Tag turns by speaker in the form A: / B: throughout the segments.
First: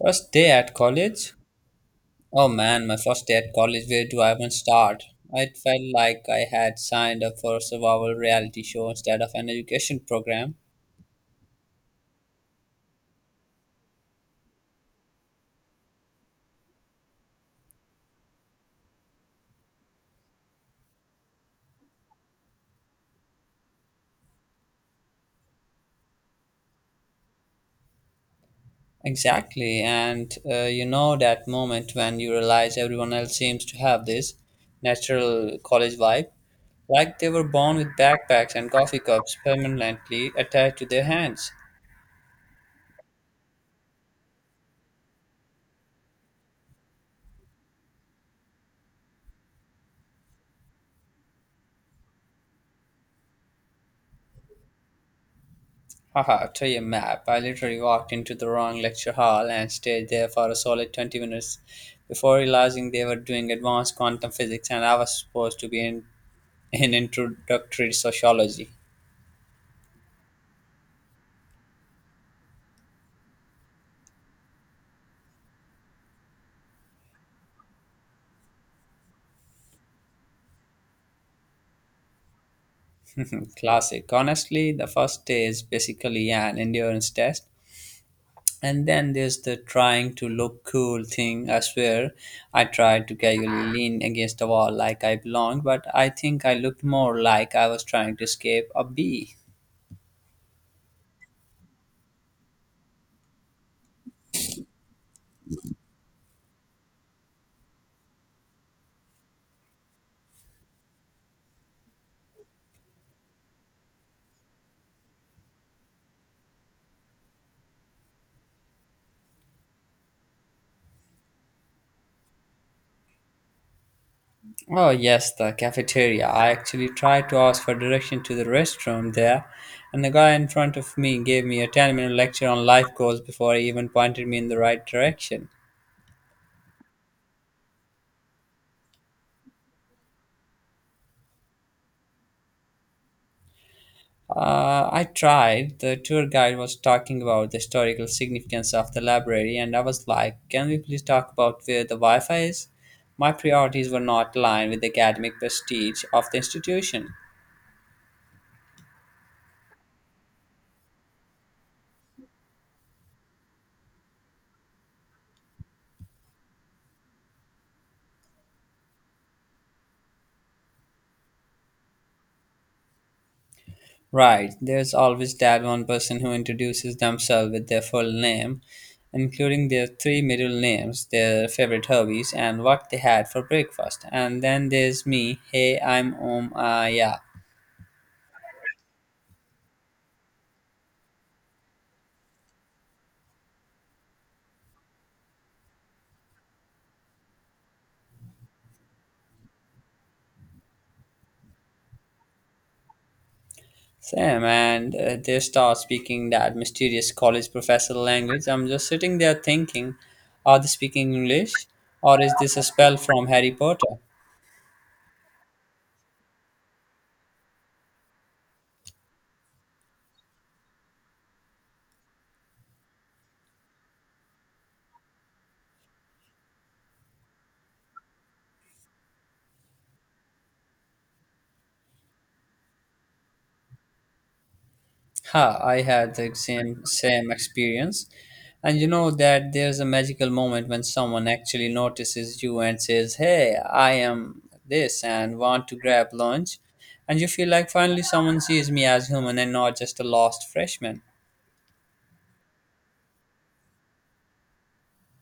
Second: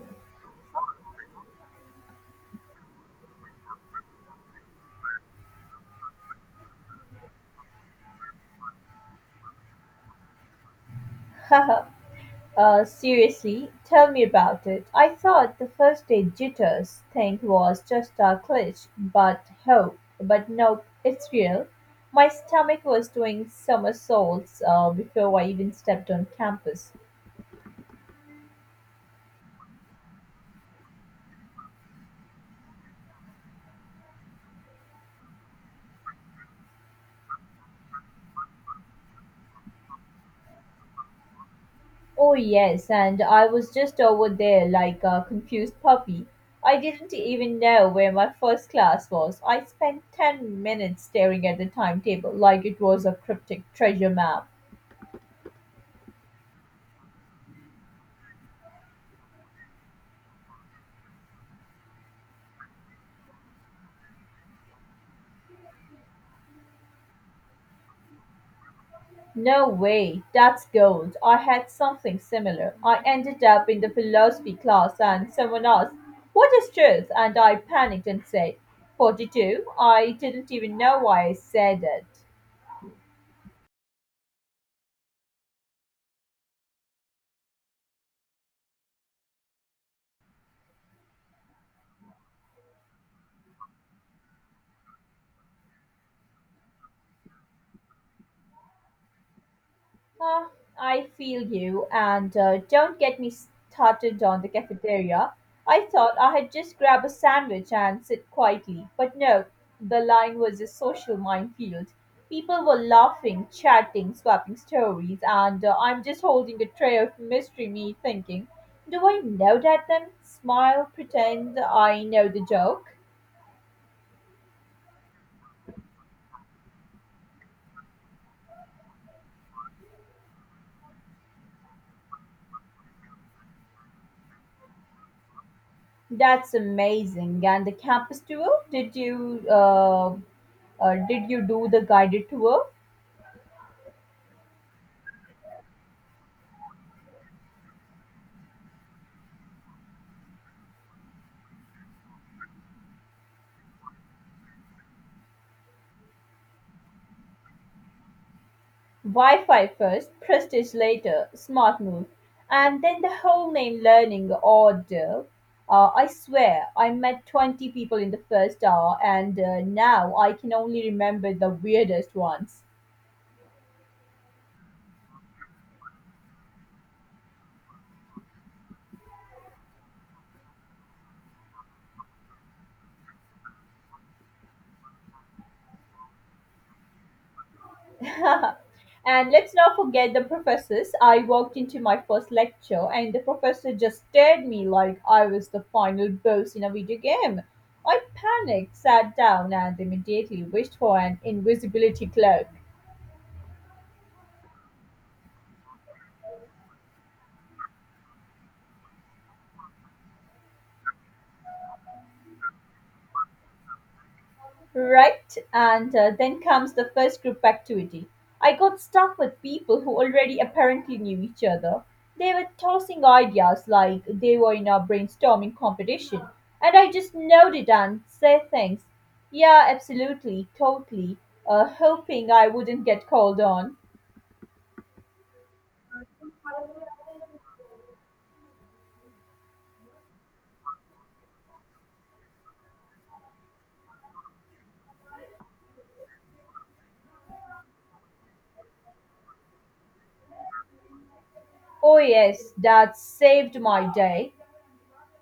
A: First day at college? Oh man, my first day at college, where do I even start? It felt like I had signed up for a survival reality show instead of an education program.
B: Haha, seriously, tell me about it. I thought the first aid jitters thing was just a glitch, but nope, it's real. My stomach was doing somersaults before I even stepped on campus.
A: Exactly, and you know that moment when you realize everyone else seems to have this natural college vibe, like they were born with backpacks and coffee cups permanently attached to their hands.
B: Oh, yes, and I was just over there like a confused puppy. I didn't even know where my first class was. I spent 10 minutes staring at the timetable like it was a cryptic treasure map.
A: Haha, to your map. I literally walked into the wrong lecture hall and stayed there for a solid 20 minutes before realizing they were doing advanced quantum physics and I was supposed to be in introductory sociology.
B: No way, that's gold. I had something similar. I ended up in the philosophy class and someone asked, what is truth? And I panicked and said, 42. I didn't even know why I said it.
A: Classic. Honestly, the first day is basically an endurance test. And then there's the trying to look cool thing. I swear, I tried to casually lean against the wall like I belonged, but I think I looked more like I was trying to escape a bee.
B: Ah, I feel you, and don't get me started on the cafeteria. I thought I had just grab a sandwich and sit quietly, but no, the line was a social minefield. People were laughing, chatting, swapping stories, and I'm just holding a tray of mystery meat thinking, do I know that them? Smile, pretend I know the joke.
A: Oh, yes, the cafeteria. I actually tried to ask for direction to the restroom there, and the guy in front of me gave me a 10-minute lecture on life goals before he even pointed me in the right direction.
B: That's amazing. And the campus tour? Did you do the guided tour?
A: I tried. The tour guide was talking about the historical significance of the library, and I was like, can we please talk about where the Wi Fi is? My priorities were not aligned with the academic prestige of the institution.
B: Wi-Fi first, prestige later, smart move. And then the whole name learning ordeal. I swear, I met 20 people in the first hour, and now I can only remember the weirdest ones.
A: Right, there's always that one person who introduces themselves with their full name, including their three middle names, their favorite hobbies, and what they had for breakfast. And then there's me, hey, I'm Om Aya.
B: And let's not forget the professors. I walked into my first lecture, and the professor just stared me like I was the final boss in a video game. I panicked, sat down, and immediately wished for an invisibility cloak.
A: Sam, and they start speaking that mysterious college professor language. I'm just sitting there thinking, are they speaking English? Or is this a spell from Harry Potter?
B: Right, and then comes the first group activity. I got stuck with people who already apparently knew each other. They were tossing ideas like they were in a brainstorming competition, and I just nodded and said things. Yeah, absolutely, totally, hoping I wouldn't get called on.
A: Ha, I had the same experience. And you know that there's a magical moment when someone actually notices you and says, "Hey, I am this and want to grab lunch." And you feel like finally someone sees me as human and not just a lost freshman.
B: Oh, yes, that saved my day.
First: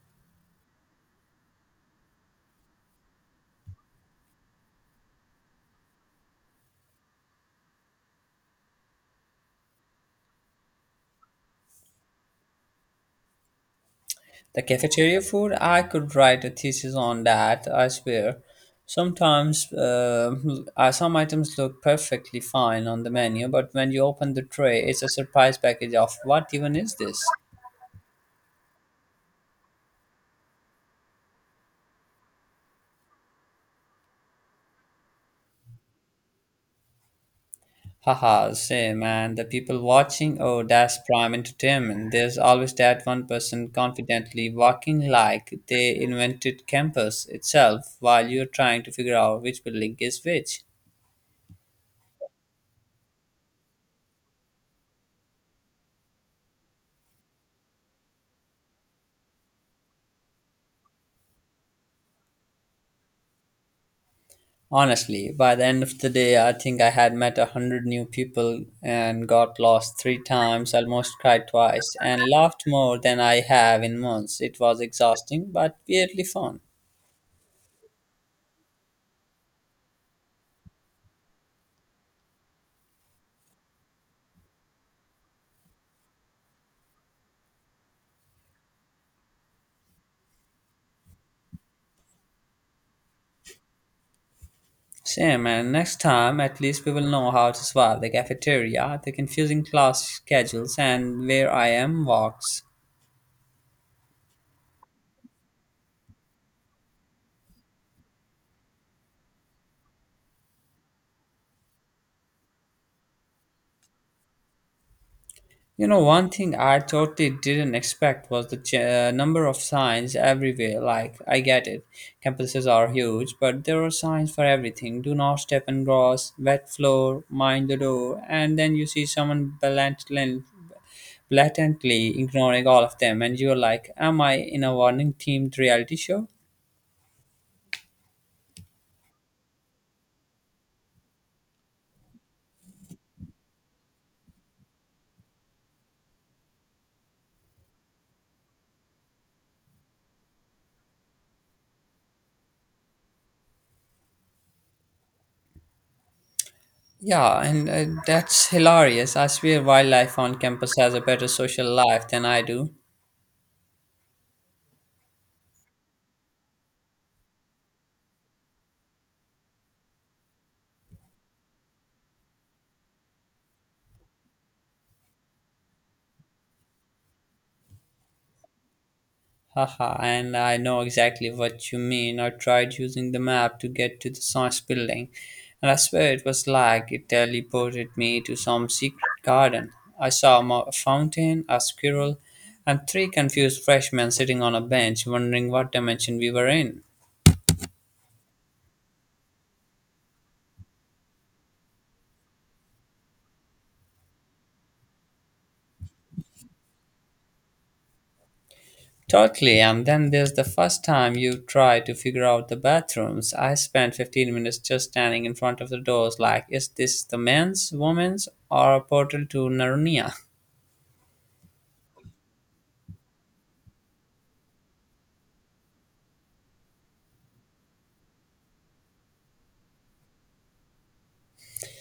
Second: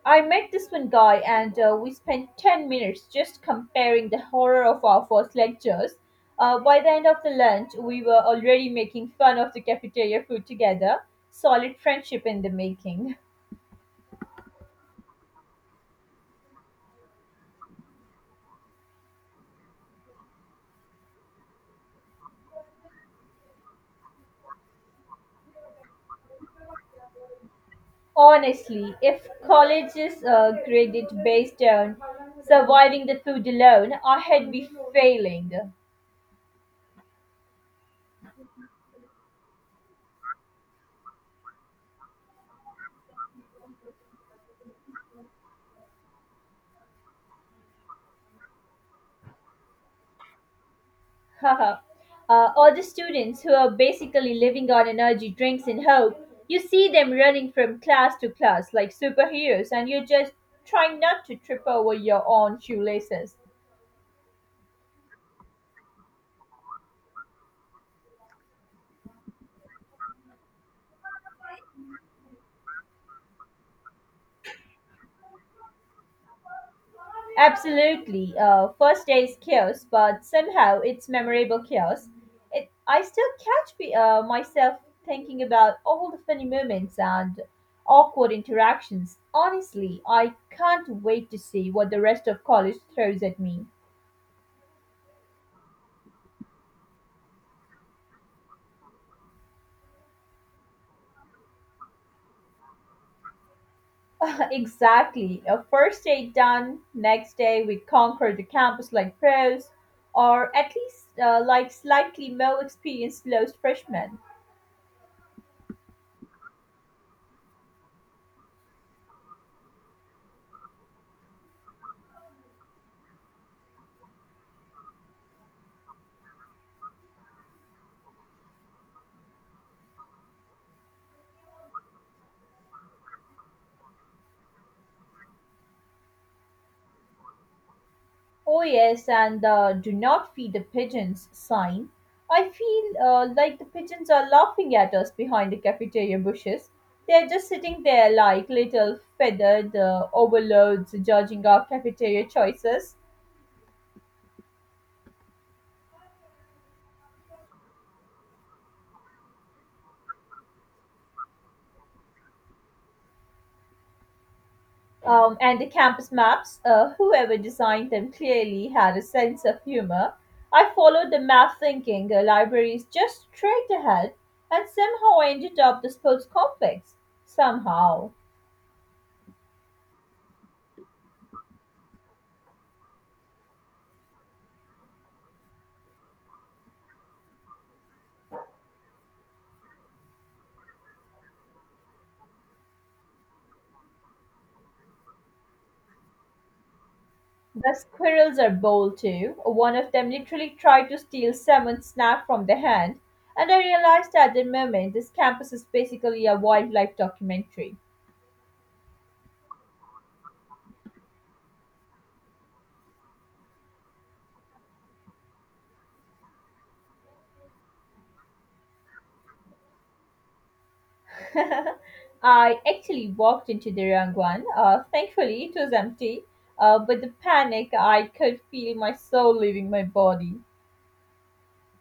B: I met this one guy, and we spent 10 minutes just comparing the horror of our first lectures. By the end of the lunch, we were already making fun of the cafeteria food together. Solid friendship in the making.
A: The cafeteria food, I could write a thesis on that, I swear. Sometimes some items look perfectly fine on the menu, but when you open the tray, it's a surprise package of what even is this?
B: Honestly, if college is graded based on surviving the food alone, I had be failing.
A: Haha, same. And the people watching, oh, that's prime entertainment. There's always that one person confidently walking like they invented campus itself while you're trying to figure out which building is which.
B: Haha. All the students who are basically living on energy drinks in hope. You see them running from class to class like superheroes, and you're just trying not to trip over your own shoelaces.
A: Honestly, by the end of the day, I think I had met a hundred new people and got lost three times, almost cried twice, and laughed more than I have in months. It was exhausting, but weirdly fun.
B: Absolutely. First day is chaos, but somehow it's memorable chaos. I still catch myself thinking about all the funny moments and awkward interactions. Honestly, I can't wait to see what the rest of college throws at me.
A: Same, and next time at least we will know how to survive the cafeteria, the confusing class schedules, and where I am walks.
B: Exactly. A first day done, next day we conquer the campus like pros, or at least like slightly more experienced lost freshmen.
A: You know, one thing I totally didn't expect was the number of signs everywhere. Like, I get it, campuses are huge, but there are signs for everything. Do not step and cross, wet floor, mind the door, and then you see someone blatantly ignoring all of them, and you're like, am I in a warning themed reality show?
B: Oh, yes, and do not feed the pigeons sign. I feel like the pigeons are laughing at us behind the cafeteria bushes. They're just sitting there like little feathered overlords judging our cafeteria choices.
A: Yeah, and that's hilarious. I swear wildlife on campus has a better social life than I do.
B: And the campus maps, whoever designed them clearly had a sense of humor. I followed the map thinking the library is just straight ahead and somehow I ended up the sports complex. Somehow.
A: Haha, and I know exactly what you mean. I tried using the map to get to the science building, and I swear it was like it teleported me to some secret garden. I saw a fountain, a squirrel, and three confused freshmen sitting on a bench wondering what dimension we were in.
B: The squirrels are bold too. One of them literally tried to steal someone's snack from the hand, and I realized at the moment this campus is basically a wildlife documentary.
A: Totally, and then there's the first time you try to figure out the bathrooms. I spent 15 minutes just standing in front of the doors, like, is this the men's, women's, or a portal to Narnia?
B: I actually walked into the wrong one. Thankfully, it was empty. But the panic, I could feel my soul leaving my body.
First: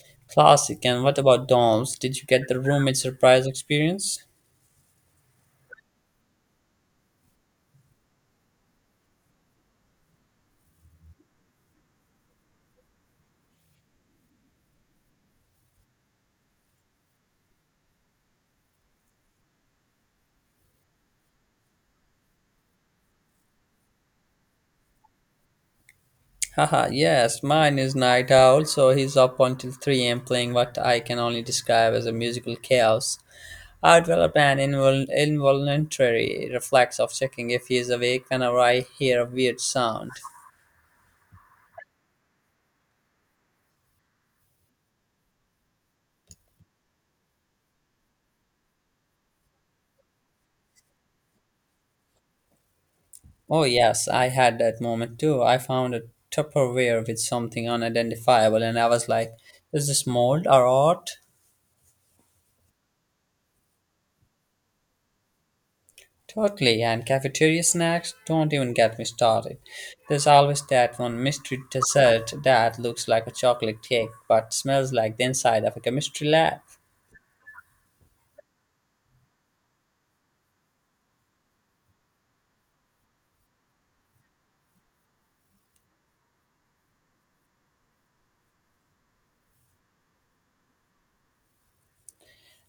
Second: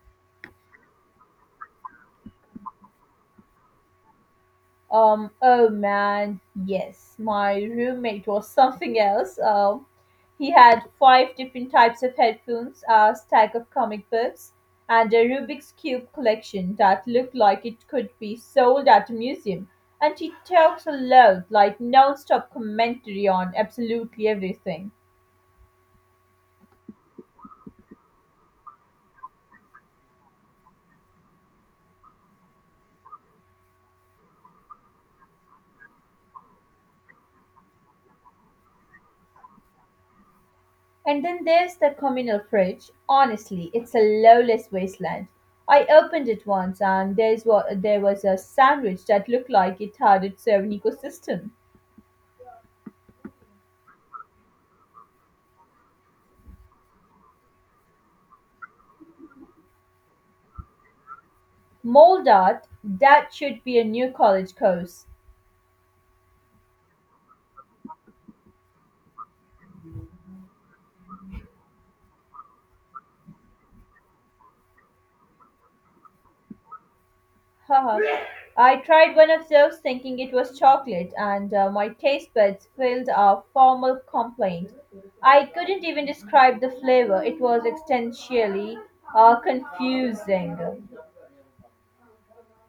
A: Classic. And what about dorms? Did you get the roommate surprise experience?
B: Oh man, yes, my roommate was something else. He had five different types of headphones, a stack of comic books, and a Rubik's Cube collection that looked like it could be sold at a museum. And he talked aloud, like non stop commentary on absolutely everything.
A: Haha, yes, mine is Night Owl, so he's up until 3 a.m. playing what I can only describe as a musical chaos. I develop an involuntary reflex of checking if he is awake whenever I hear a weird sound.
B: And then there's the communal fridge. Honestly, it's a lawless wasteland. I opened it once and there's what there was a sandwich that looked like it had its own ecosystem.
A: Oh, yes, I had that moment too. I found a Tupperware with something unidentifiable, and I was like, is this mold or art?
B: Mold art, that should be a new college course.
A: Totally, and cafeteria snacks? Don't even get me started. There's always that one mystery dessert that looks like a chocolate cake but smells like the inside of a chemistry lab.
B: Haha. I tried one of those thinking it was chocolate and my taste buds filed a formal complaint. I couldn't even describe the flavor. It was existentially confusing.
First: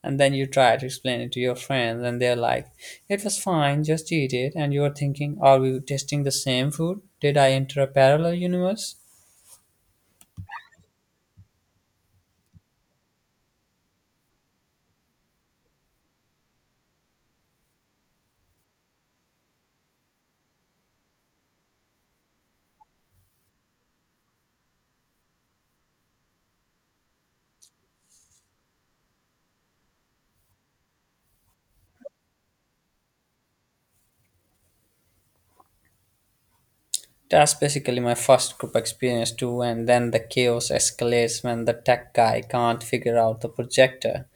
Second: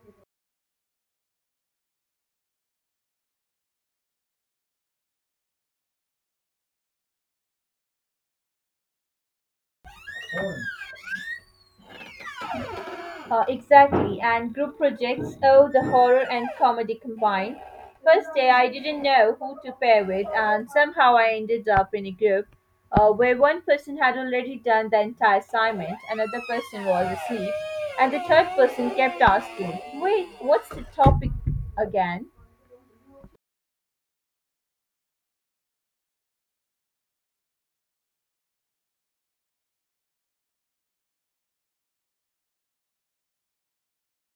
A: And then you try to explain it to your friends, and they're like, it was fine, just eat it. And you're thinking, are we tasting the same food? Did I enter a parallel universe?
B: Exactly, and group projects, oh, the horror and comedy combined. First day, I didn't know who to pair with, and somehow I ended up in a group where one person had already done the entire assignment, another person was asleep, and the third person kept asking, wait, what's the topic again?
A: That's basically my first group experience too, and then the chaos escalates when the tech guy can't figure out the projector.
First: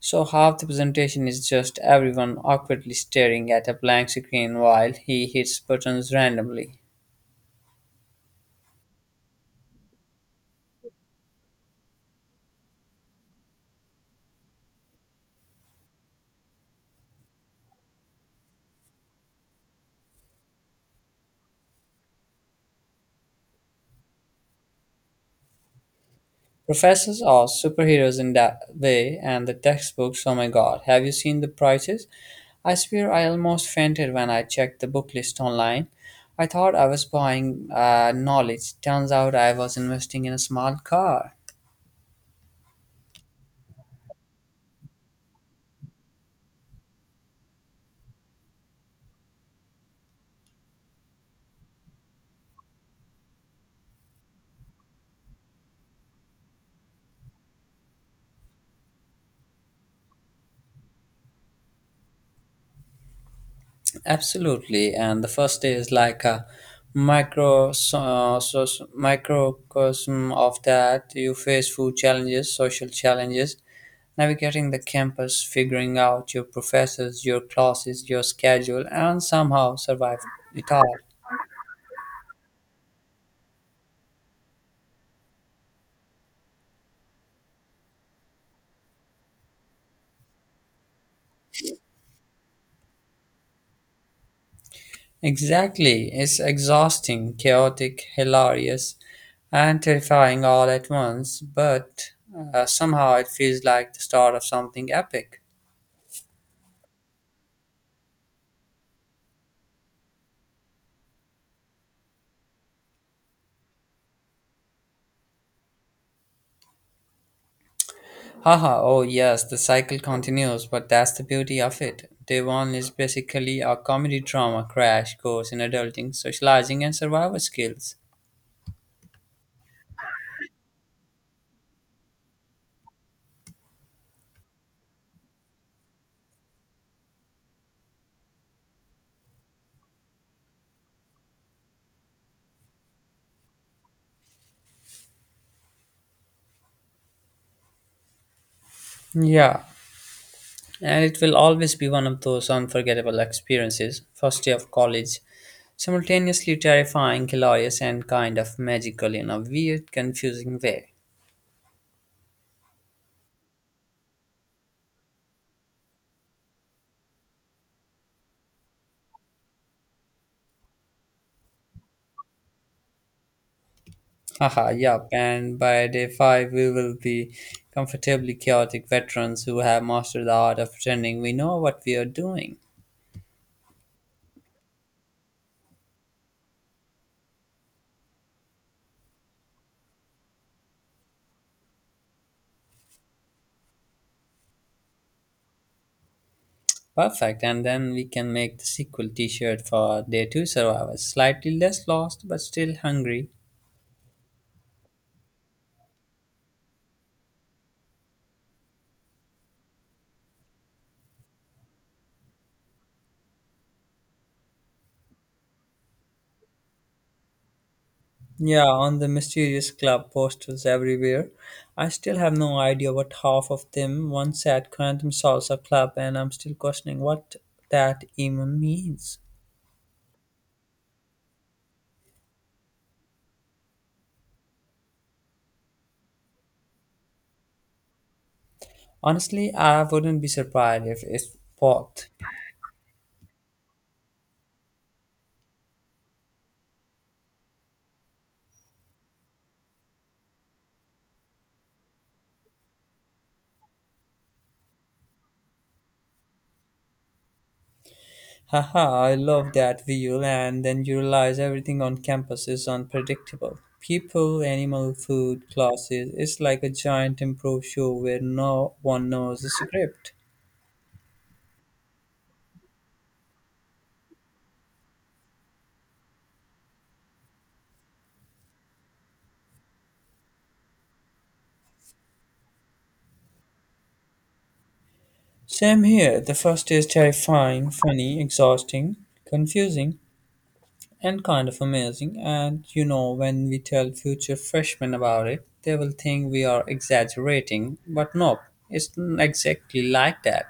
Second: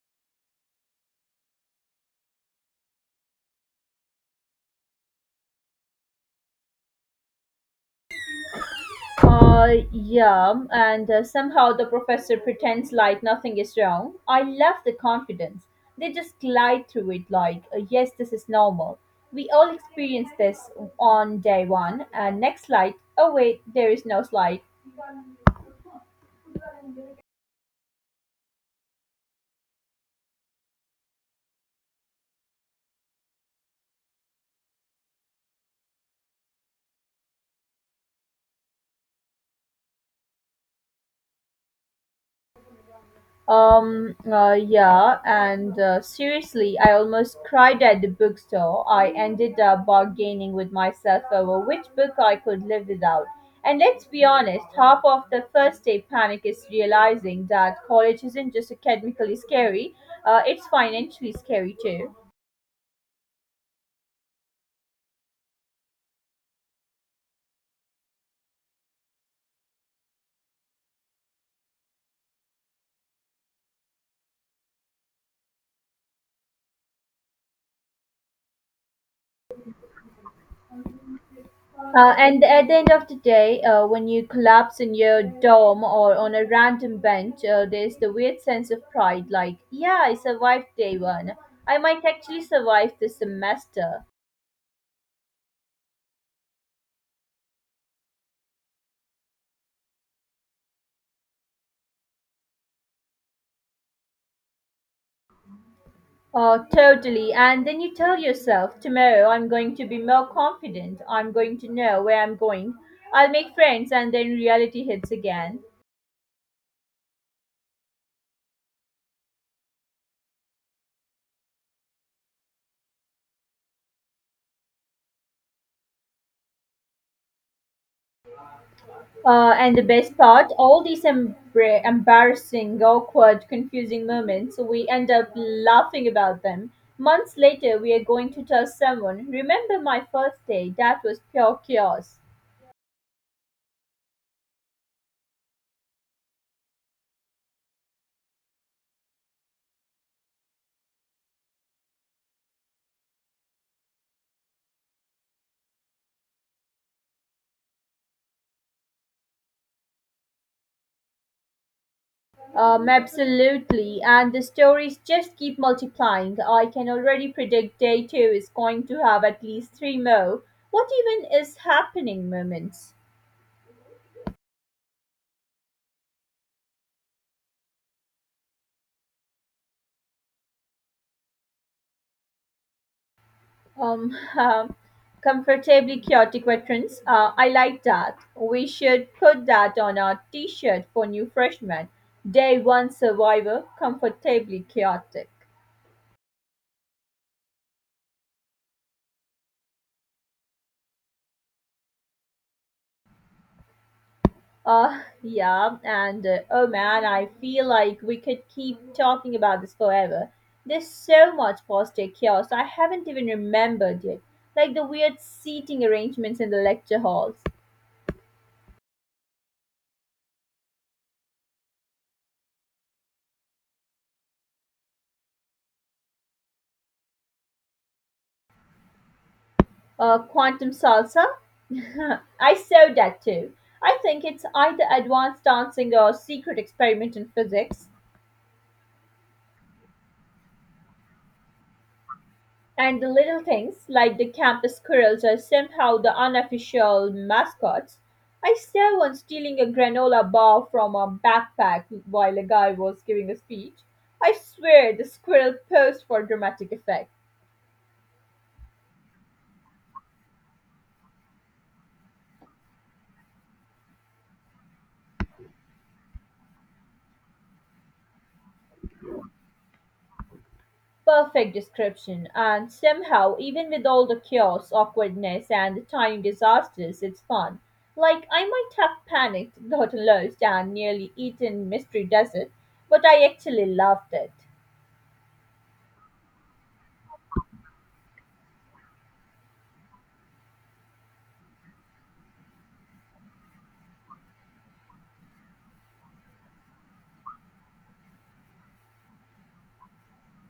A: So half the presentation is just everyone awkwardly staring at a blank screen while he hits buttons randomly.
B: Yeah, and somehow the professor pretends like nothing is wrong. I love the confidence. They just glide through it like, yes, this is normal. We all experience this on day one, and next slide, oh wait, there is no slide.
A: Professors are superheroes in that way, and the textbooks, oh my god, have you seen the prices? I swear I almost fainted when I checked the book list online. I thought I was buying knowledge. Turns out I was investing in a small car.
B: Yeah, and seriously, I almost cried at the bookstore. I ended up bargaining with myself over which book I could live without. And let's be honest, half of the first day panic is realizing that college isn't just academically scary, it's financially scary too.
A: Absolutely, and the first day is like a microcosm of that. You face food challenges, social challenges, navigating the campus, figuring out your professors, your classes, your schedule, and somehow survive it all.
B: And at the end of the day, when you collapse in your dorm or on a random bench, there's the weird sense of pride like, yeah, I survived day one. I might actually survive this semester.
A: Exactly, it's exhausting, chaotic, hilarious, and terrifying all at once, but somehow it feels like the start of something epic.
B: Oh, totally. And then you tell yourself, tomorrow I'm going to be more confident. I'm going to know where I'm going. I'll make friends, and then reality hits again.
A: Haha, oh yes, the cycle continues, but that's the beauty of it. Day one is basically a comedy drama crash course in adulting, socializing, and survival skills.
B: And the best part, all these embarrassing, awkward, confusing moments, we end up laughing about them. Months later, we are going to tell someone, remember my first day? That was pure chaos.
A: Yeah, and it will always be one of those unforgettable experiences. First day of college, simultaneously terrifying, hilarious, and kind of magical in a weird, confusing way.
B: Absolutely. And the stories just keep multiplying. I can already predict day two is going to have at least three more. What even is happening moments?
A: Haha, yup, and by day five, we will be comfortably chaotic veterans who have mastered the art of pretending we know what we are doing.
B: Um, um, Comfortably chaotic veterans. I like that. We should put that on our T-shirt for new freshmen. Day one survivor, comfortably chaotic.
A: Perfect, and then we can make the sequel t shirt for Day 2 survivors, slightly less lost but still hungry.
B: Yeah, and oh man, I feel like we could keep talking about this forever. There's so much post-day chaos I haven't even remembered yet, like the weird seating arrangements in the lecture halls.
A: Yeah, on the mysterious club posters everywhere. I still have no idea what half of them one said Quantum Salsa Club, and I'm still questioning what that even means.
B: Quantum salsa. I saw that too. I think it's either advanced dancing or secret experiment in physics.
A: Honestly, I wouldn't be surprised if it's both.
B: And the little things like the campus squirrels are somehow the unofficial mascots. I saw one stealing a granola bar from a backpack while a guy was giving a speech. I swear the squirrel posed for dramatic effect.
A: Haha, I love that wheel, and then you realize everything on campus is unpredictable. People, animal, food, classes. It's like a giant improv show where no one knows the script.
B: Perfect description, and somehow, even with all the chaos, awkwardness, and the tiny disasters, it's fun. Like, I might have panicked, gotten lost, and nearly eaten Mystery Desert, but I actually loved it.
A: Same here. The first day is terrifying, funny, exhausting, confusing, and kind of amazing. And you know, when we tell future freshmen about it, they will think we are exaggerating. But nope, it's not exactly like that.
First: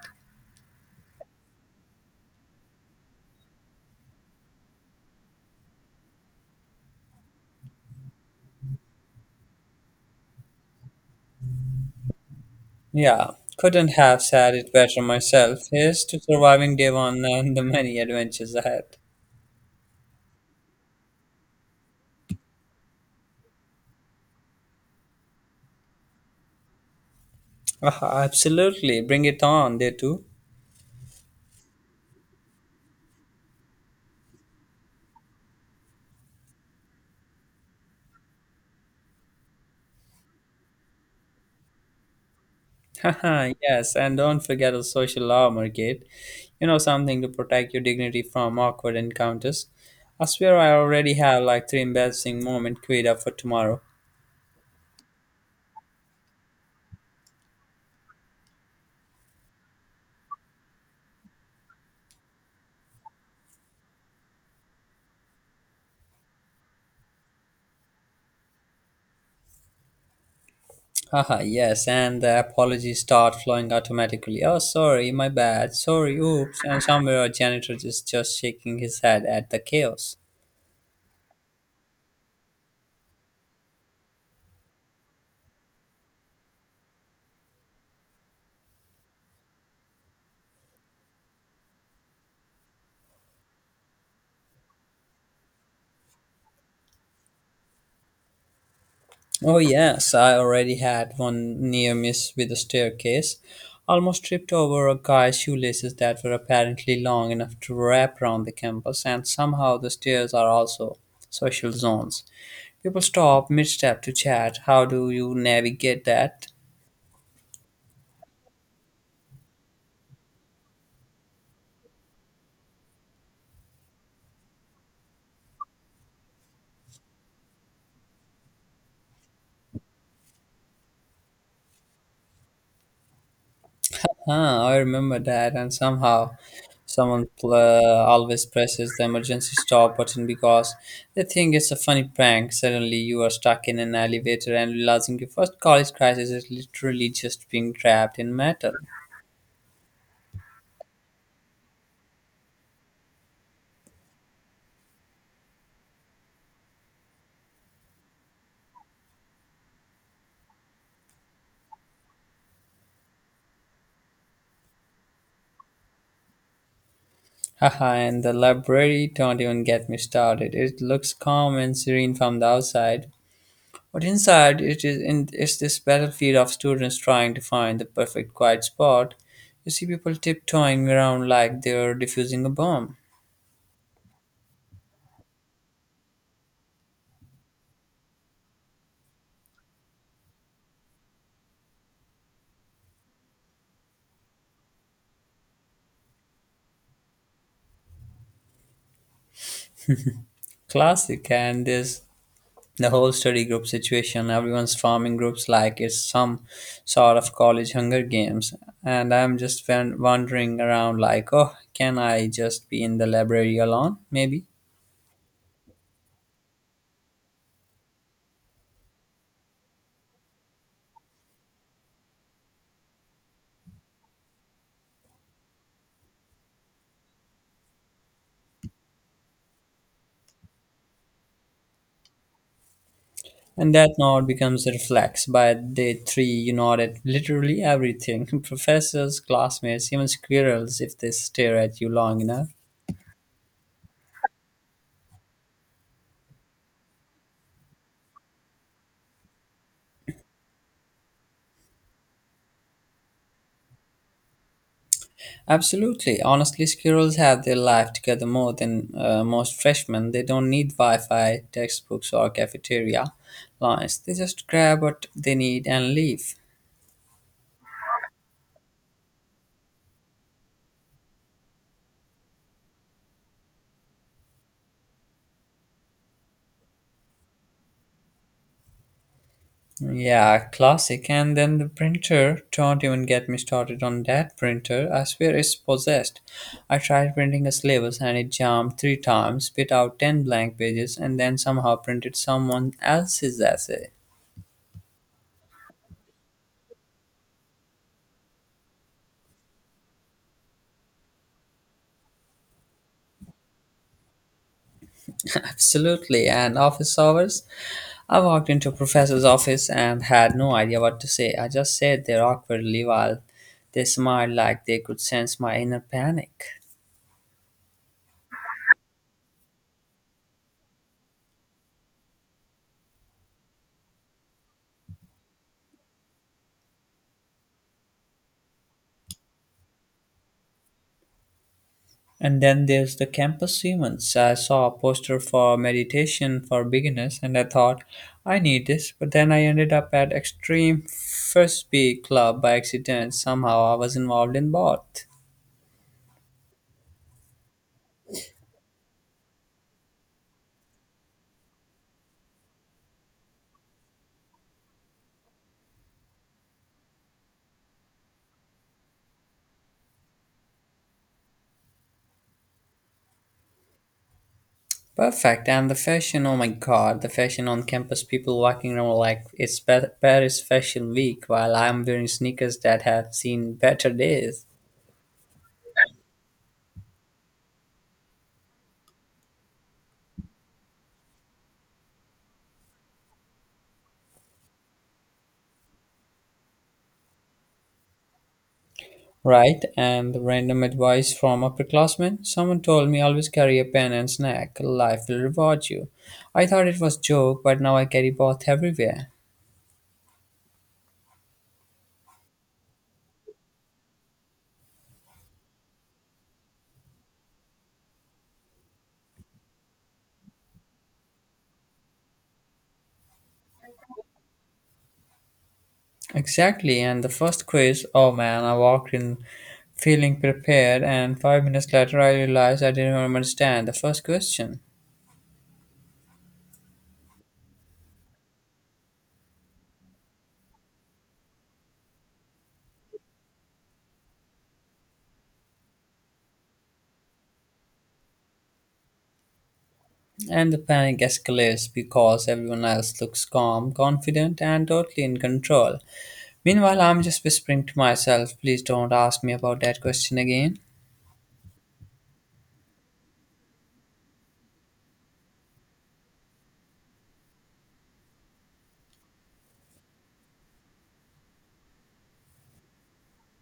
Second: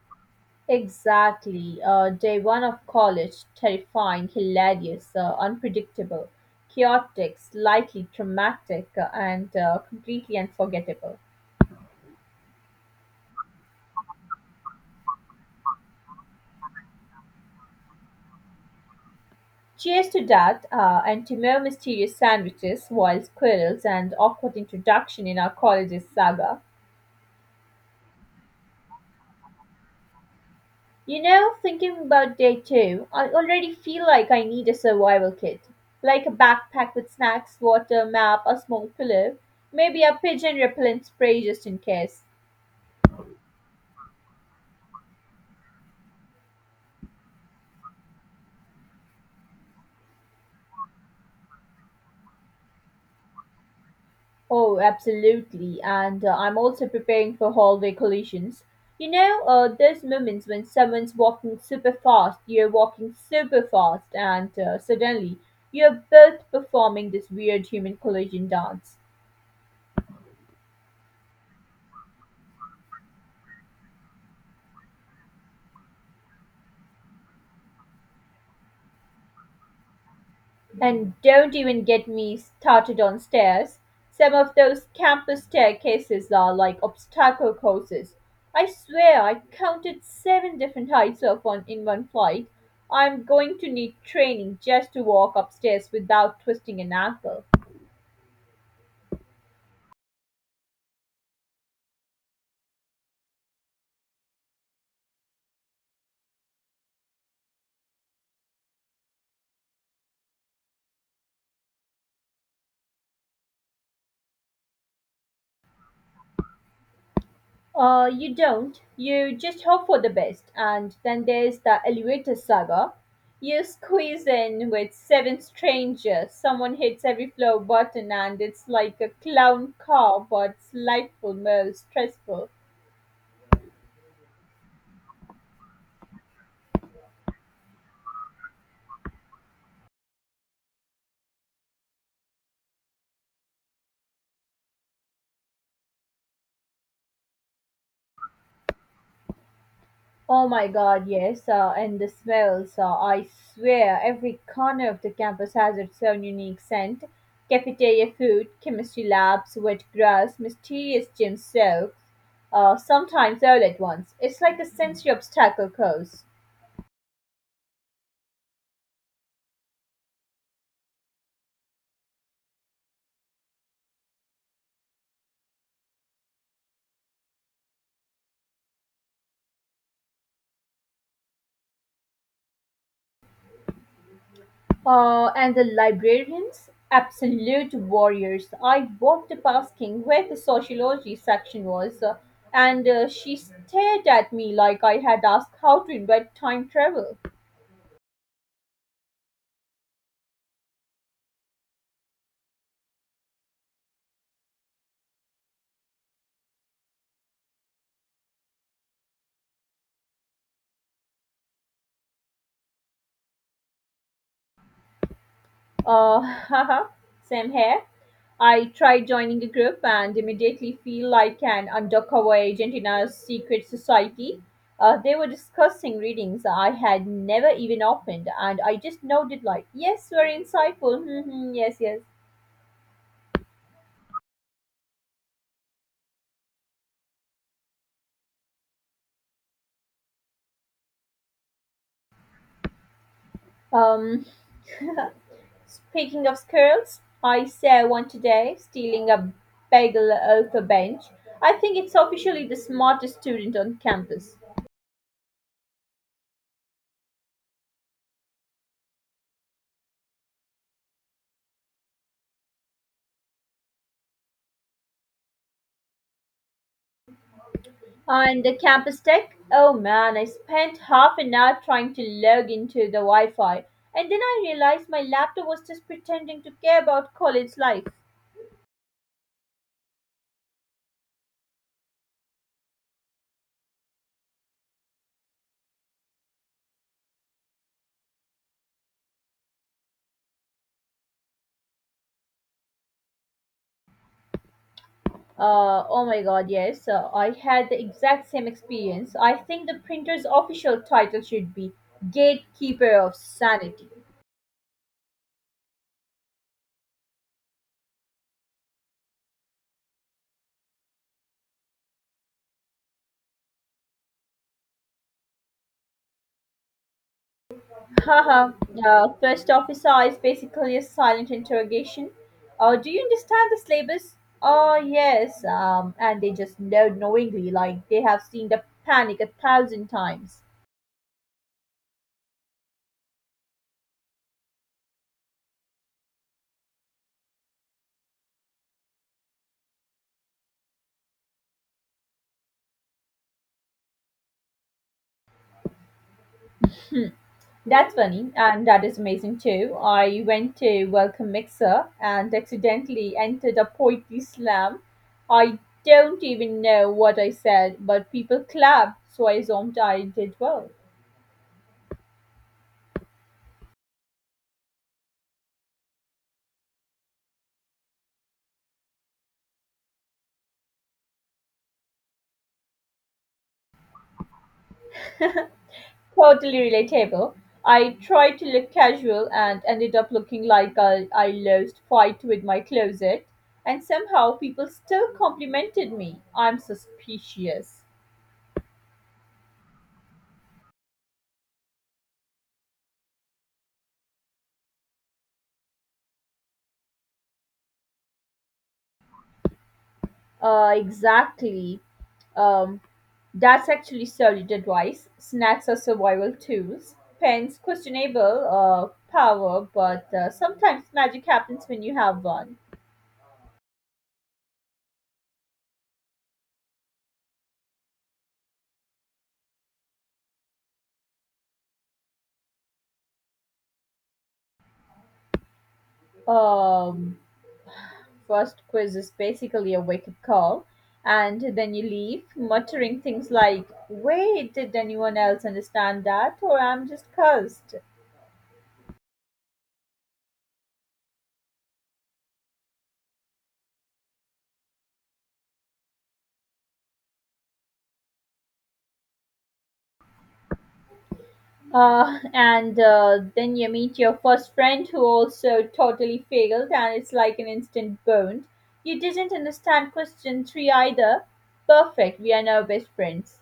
B: Exactly. Day one of college, terrifying, hilarious, unpredictable, chaotic, slightly traumatic, and completely unforgettable.
A: Yeah, couldn't have said it better myself. Here's to surviving day one and the many adventures ahead.
B: Cheers to that, and to more mysterious sandwiches, wild squirrels, and awkward introduction in our college's saga.
A: Ah, absolutely, bring it on, day two.
B: You know, thinking about day two, I already feel like I need a survival kit. Like a backpack with snacks, water, map, a small pillow, maybe a pigeon repellent spray just in case.
A: Haha, yes, and don't forget a social armor kit. You know, something to protect your dignity from awkward encounters. I swear I already have like three embarrassing moments queued up for tomorrow.
B: Oh, absolutely. And I'm also preparing for hallway collisions. You know, those moments when someone's walking super fast, you're walking super fast, and suddenly you're both performing this weird human collision dance.
A: Haha, yes, and the apologies start flowing automatically. Oh, sorry, my bad, sorry, oops, and somewhere a janitor is just shaking his head at the chaos.
B: And don't even get me started on stairs. Some of those campus staircases are like obstacle courses. I swear I counted seven different heights of one in one flight. I'm going to need training just to walk upstairs without twisting an ankle.
A: Oh, yes, I already had one near miss with a staircase. Almost tripped over a guy's shoelaces that were apparently long enough to wrap around the campus, and somehow the stairs are also social zones. People stop mid step to chat. How do you navigate that?
B: You don't. You just hope for the best. And then there's the elevator saga. You squeeze in with seven strangers. Someone hits every floor button, and it's like a clown car, but it's delightful, most stressful.
A: Ah, I remember that, and somehow someone always presses the emergency stop button because they think it's a funny prank. Suddenly, you are stuck in an elevator and realizing your first college crisis is literally just being trapped in metal.
B: Oh my God, yes, and the smells. I swear every corner of the campus has its own unique scent. Cafeteria food, chemistry labs, wet grass, mysterious gym soaks, sometimes all at once. It's like a sensory obstacle course.
A: Haha, and the library, don't even get me started. It looks calm and serene from the outside. But inside, it's this battlefield of students trying to find the perfect quiet spot. You see people tiptoeing around like they're defusing a bomb.
B: And the librarians? Absolute warriors. I walked past King where the sociology section was, and she stared at me like I had asked how to invent time travel.
A: Classic, and there's the whole study group situation. Everyone's forming groups like it's some sort of college Hunger Games, and I'm just wandering around like, oh, can I just be in the library alone? Maybe.
B: Uh, Haha, same here. I tried joining a group and immediately feel like an undercover agent in a secret society. They were discussing readings I had never even opened, and I just nodded like, "Yes, very insightful. Hmm yes, yes."
A: And that nod becomes a reflex. By day three, you nod at literally everything. Professors, classmates, even squirrels if they stare at you long enough.
B: Um, Speaking of squirrels, I saw one today stealing a bagel off a bench. I think it's officially the smartest student on campus.
A: Absolutely. Honestly, squirrels have their life together more than most freshmen. They don't need Wi Fi, textbooks, or cafeteria lines. They just grab what they need and leave.
B: And the campus tech? Oh man, I spent half an hour trying to log into the Wi Fi. And then I realized my laptop was just pretending to care about college life.
A: Yeah, classic. And then the printer. Don't even get me started on that printer. I swear it's possessed. I tried printing a syllabus and it jammed three times, spit out 10 blank pages, and then somehow printed someone else's essay.
B: Oh my god, yes, I had the exact same experience. I think the printer's official title should be Gatekeeper of Sanity.
A: Absolutely. And office hours? I walked into a professor's office and had no idea what to say. I just sat there awkwardly while they smiled like they could sense my inner panic.
B: Haha, the first officer is basically a silent interrogation. Do you understand the syllabus? Oh, yes. And they just nod knowingly, like they have seen the panic 1,000 times.
A: And then there's the campus humans. I saw a poster for meditation for beginners and I thought, I need this. But then I ended up at Extreme Frisbee Club by accident. Somehow I was involved in both.
B: That's funny, and that is amazing too. I went to Welcome Mixer and accidentally entered a poetry slam. I don't even know what I said, but people clapped, so I assumed I did well.
A: Perfect. And the fashion, oh my god, the fashion on campus, people walking around like it's Paris Fashion Week while I'm wearing sneakers that have seen better days.
B: Totally relatable. I tried to look casual and ended up looking like I lost fight with my closet, and somehow people still complimented me. I'm suspicious.
A: Right? And the random advice from upperclassmen. Someone told me always carry a pen and snack. Life will reward you. I thought it was joke, but now I carry both everywhere.
B: Exactly. Um, that's actually solid advice. Snacks are survival tools. Pens, questionable power, but sometimes magic happens when you have one.
A: Exactly. And the first quiz, oh man, I walked in feeling prepared and 5 minutes later I realized I didn't even understand the first question.
B: Um, First quiz is basically a wake up call, and then you leave muttering things like, wait, did anyone else understand that? Or I'm just cursed.
A: And the panic escalates because everyone else looks calm, confident, and totally in control. Meanwhile, I'm just whispering to myself, please don't ask me about that question again.
B: And then you meet your first friend who also totally failed, and it's like an instant bond. You didn't understand question three either. Perfect, we are now best friends.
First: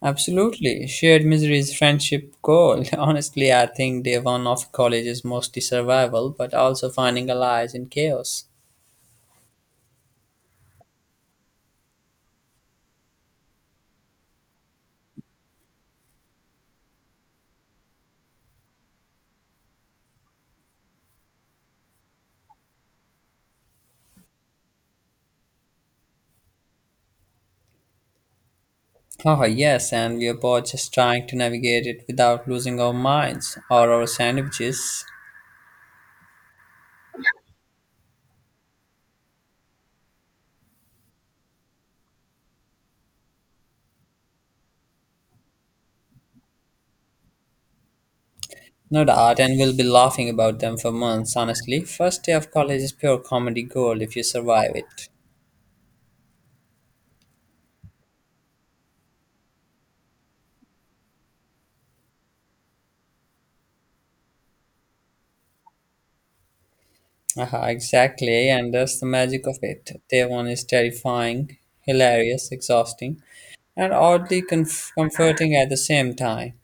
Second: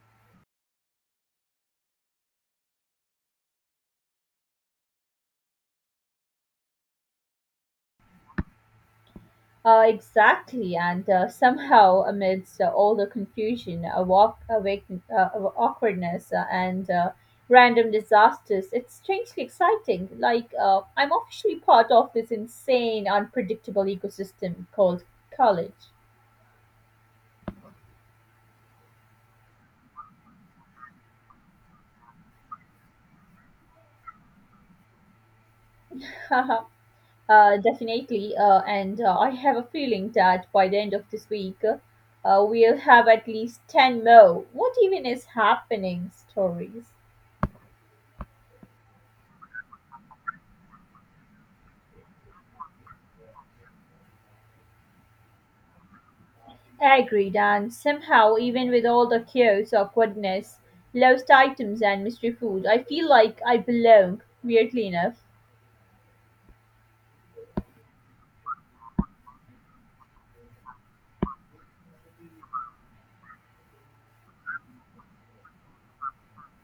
A: Absolutely. Shared misery is friendship gold. Honestly, I think day one of college is mostly survival, but also finding allies in chaos.
B: Exactly, and somehow, amidst all the confusion, uh, awkwardness, and random disasters, it's strangely exciting. Like I'm officially part of this insane, unpredictable ecosystem called college.
A: Oh, yes, and we are both just trying to navigate it without losing our minds or our sandwiches.
B: uh, Definitely, and I have a feeling that by the end of this week, we'll have at least 10 more. What even is happening? Stories.
A: No doubt, and we'll be laughing about them for months, honestly. First day of college is pure comedy gold if you survive it.
B: I agreed, and somehow, even with all the chaos, awkwardness, lost items, and mystery food, I feel like I belong, weirdly enough.
A: Aha, exactly, and that's the magic of it. Day one is terrifying, hilarious, exhausting, and oddly comforting at the same time.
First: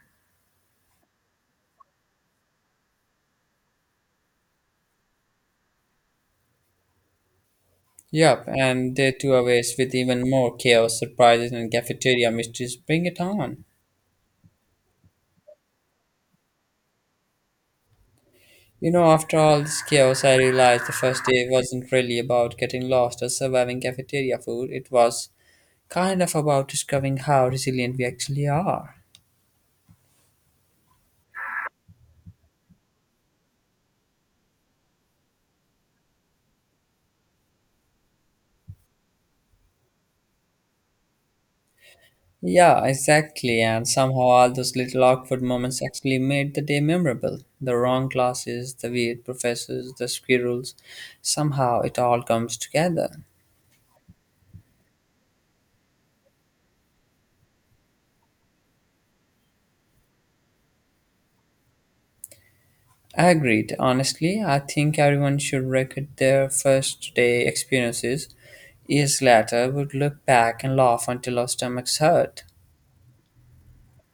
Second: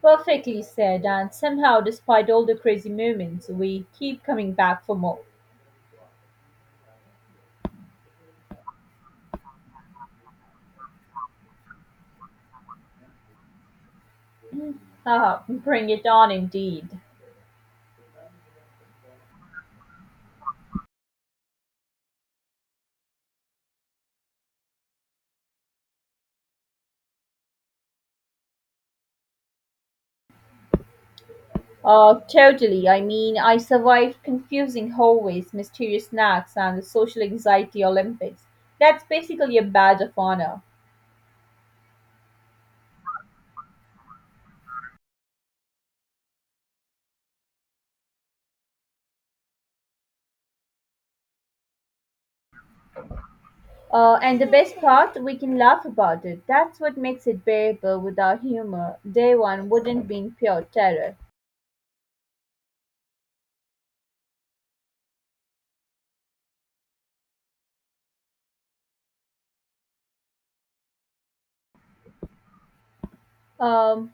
B: Perfectly said, and somehow, despite all the crazy moments, we keep coming back for more.
A: Yup, and day two awaits with even more chaos, surprises, and cafeteria mysteries. Bring it on.
B: Haha, bring it on indeed.
A: You know, after all this chaos, I realized the first day wasn't really about getting lost or surviving cafeteria food. It was kind of about discovering how resilient we actually are.
B: Totally. I mean, I survived confusing hallways, mysterious snacks, and the social anxiety Olympics. That's basically a badge of honor.
A: Yeah, exactly. And somehow all those little awkward moments actually made the day memorable. The wrong classes, the weird professors, the squirrels. Somehow it all comes together.
B: And the best part, we can laugh about it. That's what makes it bearable. Without humor, day one wouldn't been pure terror.
A: Agreed. Honestly, I think everyone should record their first day experiences. Years later, would look back and laugh until our stomachs hurt.
B: Um,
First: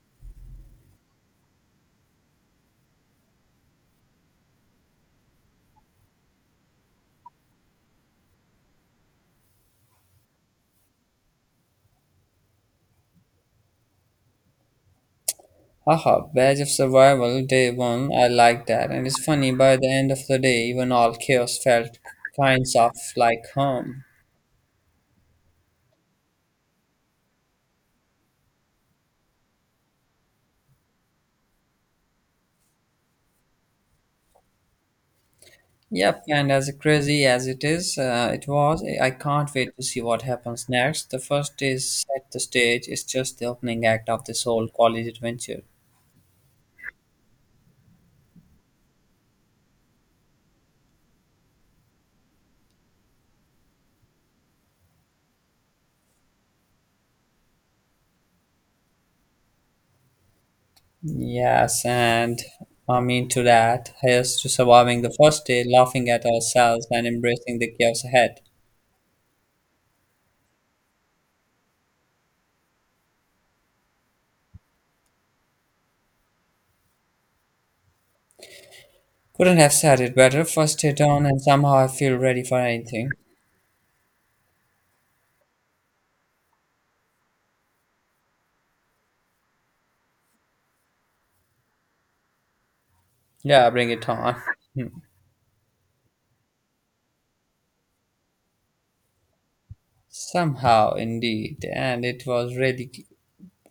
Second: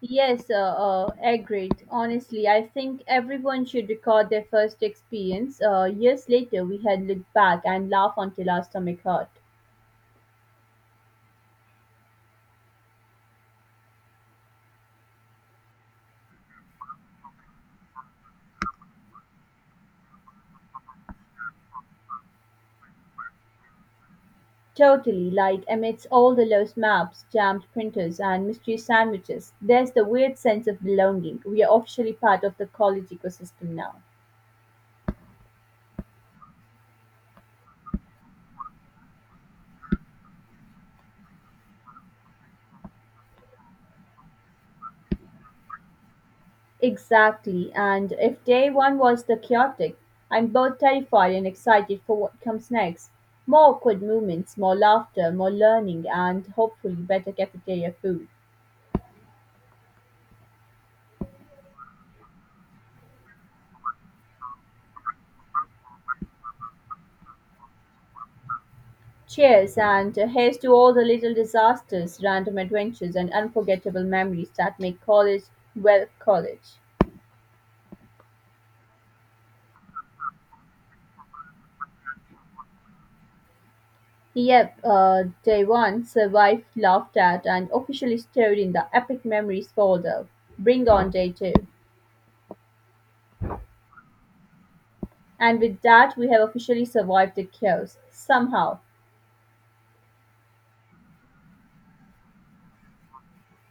B: yes, uh, Agreed. Honestly, I think everyone should record their first experience. Years later, we had looked back and laughed until our stomach hurt.
A: Haha, Badge of Survival, day one, I like that. And it's funny, by the end of the day, even all chaos felt kinds of like home.
B: Totally, like amidst all the lost maps, jammed printers, and mystery sandwiches, there's the weird sense of belonging. We are officially part of the college ecosystem now.
A: Yep, and as crazy as it is, I can't wait to see what happens next. The first is set the stage, it's just the opening act of this whole college adventure.
B: Exactly, and if day one was the chaotic, I'm both terrified and excited for what comes next. More awkward moments, more laughter, more learning, and hopefully better cafeteria food.
A: Yes, and I mean to that, here's to surviving the first day, laughing at ourselves and embracing the chaos ahead.
B: Cheers, and here's to all the little disasters, random adventures, and unforgettable memories that make college, well, college.
A: Couldn't have said it better. First day done, and somehow I feel ready for anything.
B: Yep, day one, survived, laughed at, and officially stored in the epic memories folder. Bring on day two.
A: Yeah, bring it on.
B: And with that we have officially survived the chaos somehow.
A: Somehow, indeed, and it was really,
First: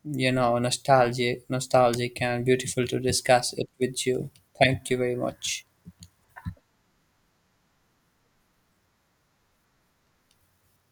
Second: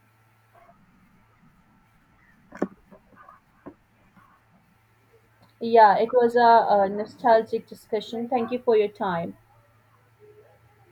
A: you know, nostalgic, nostalgic and beautiful to discuss it with you. Thank you very much.
B: Yeah it was a nostalgic discussion, thank you for your time.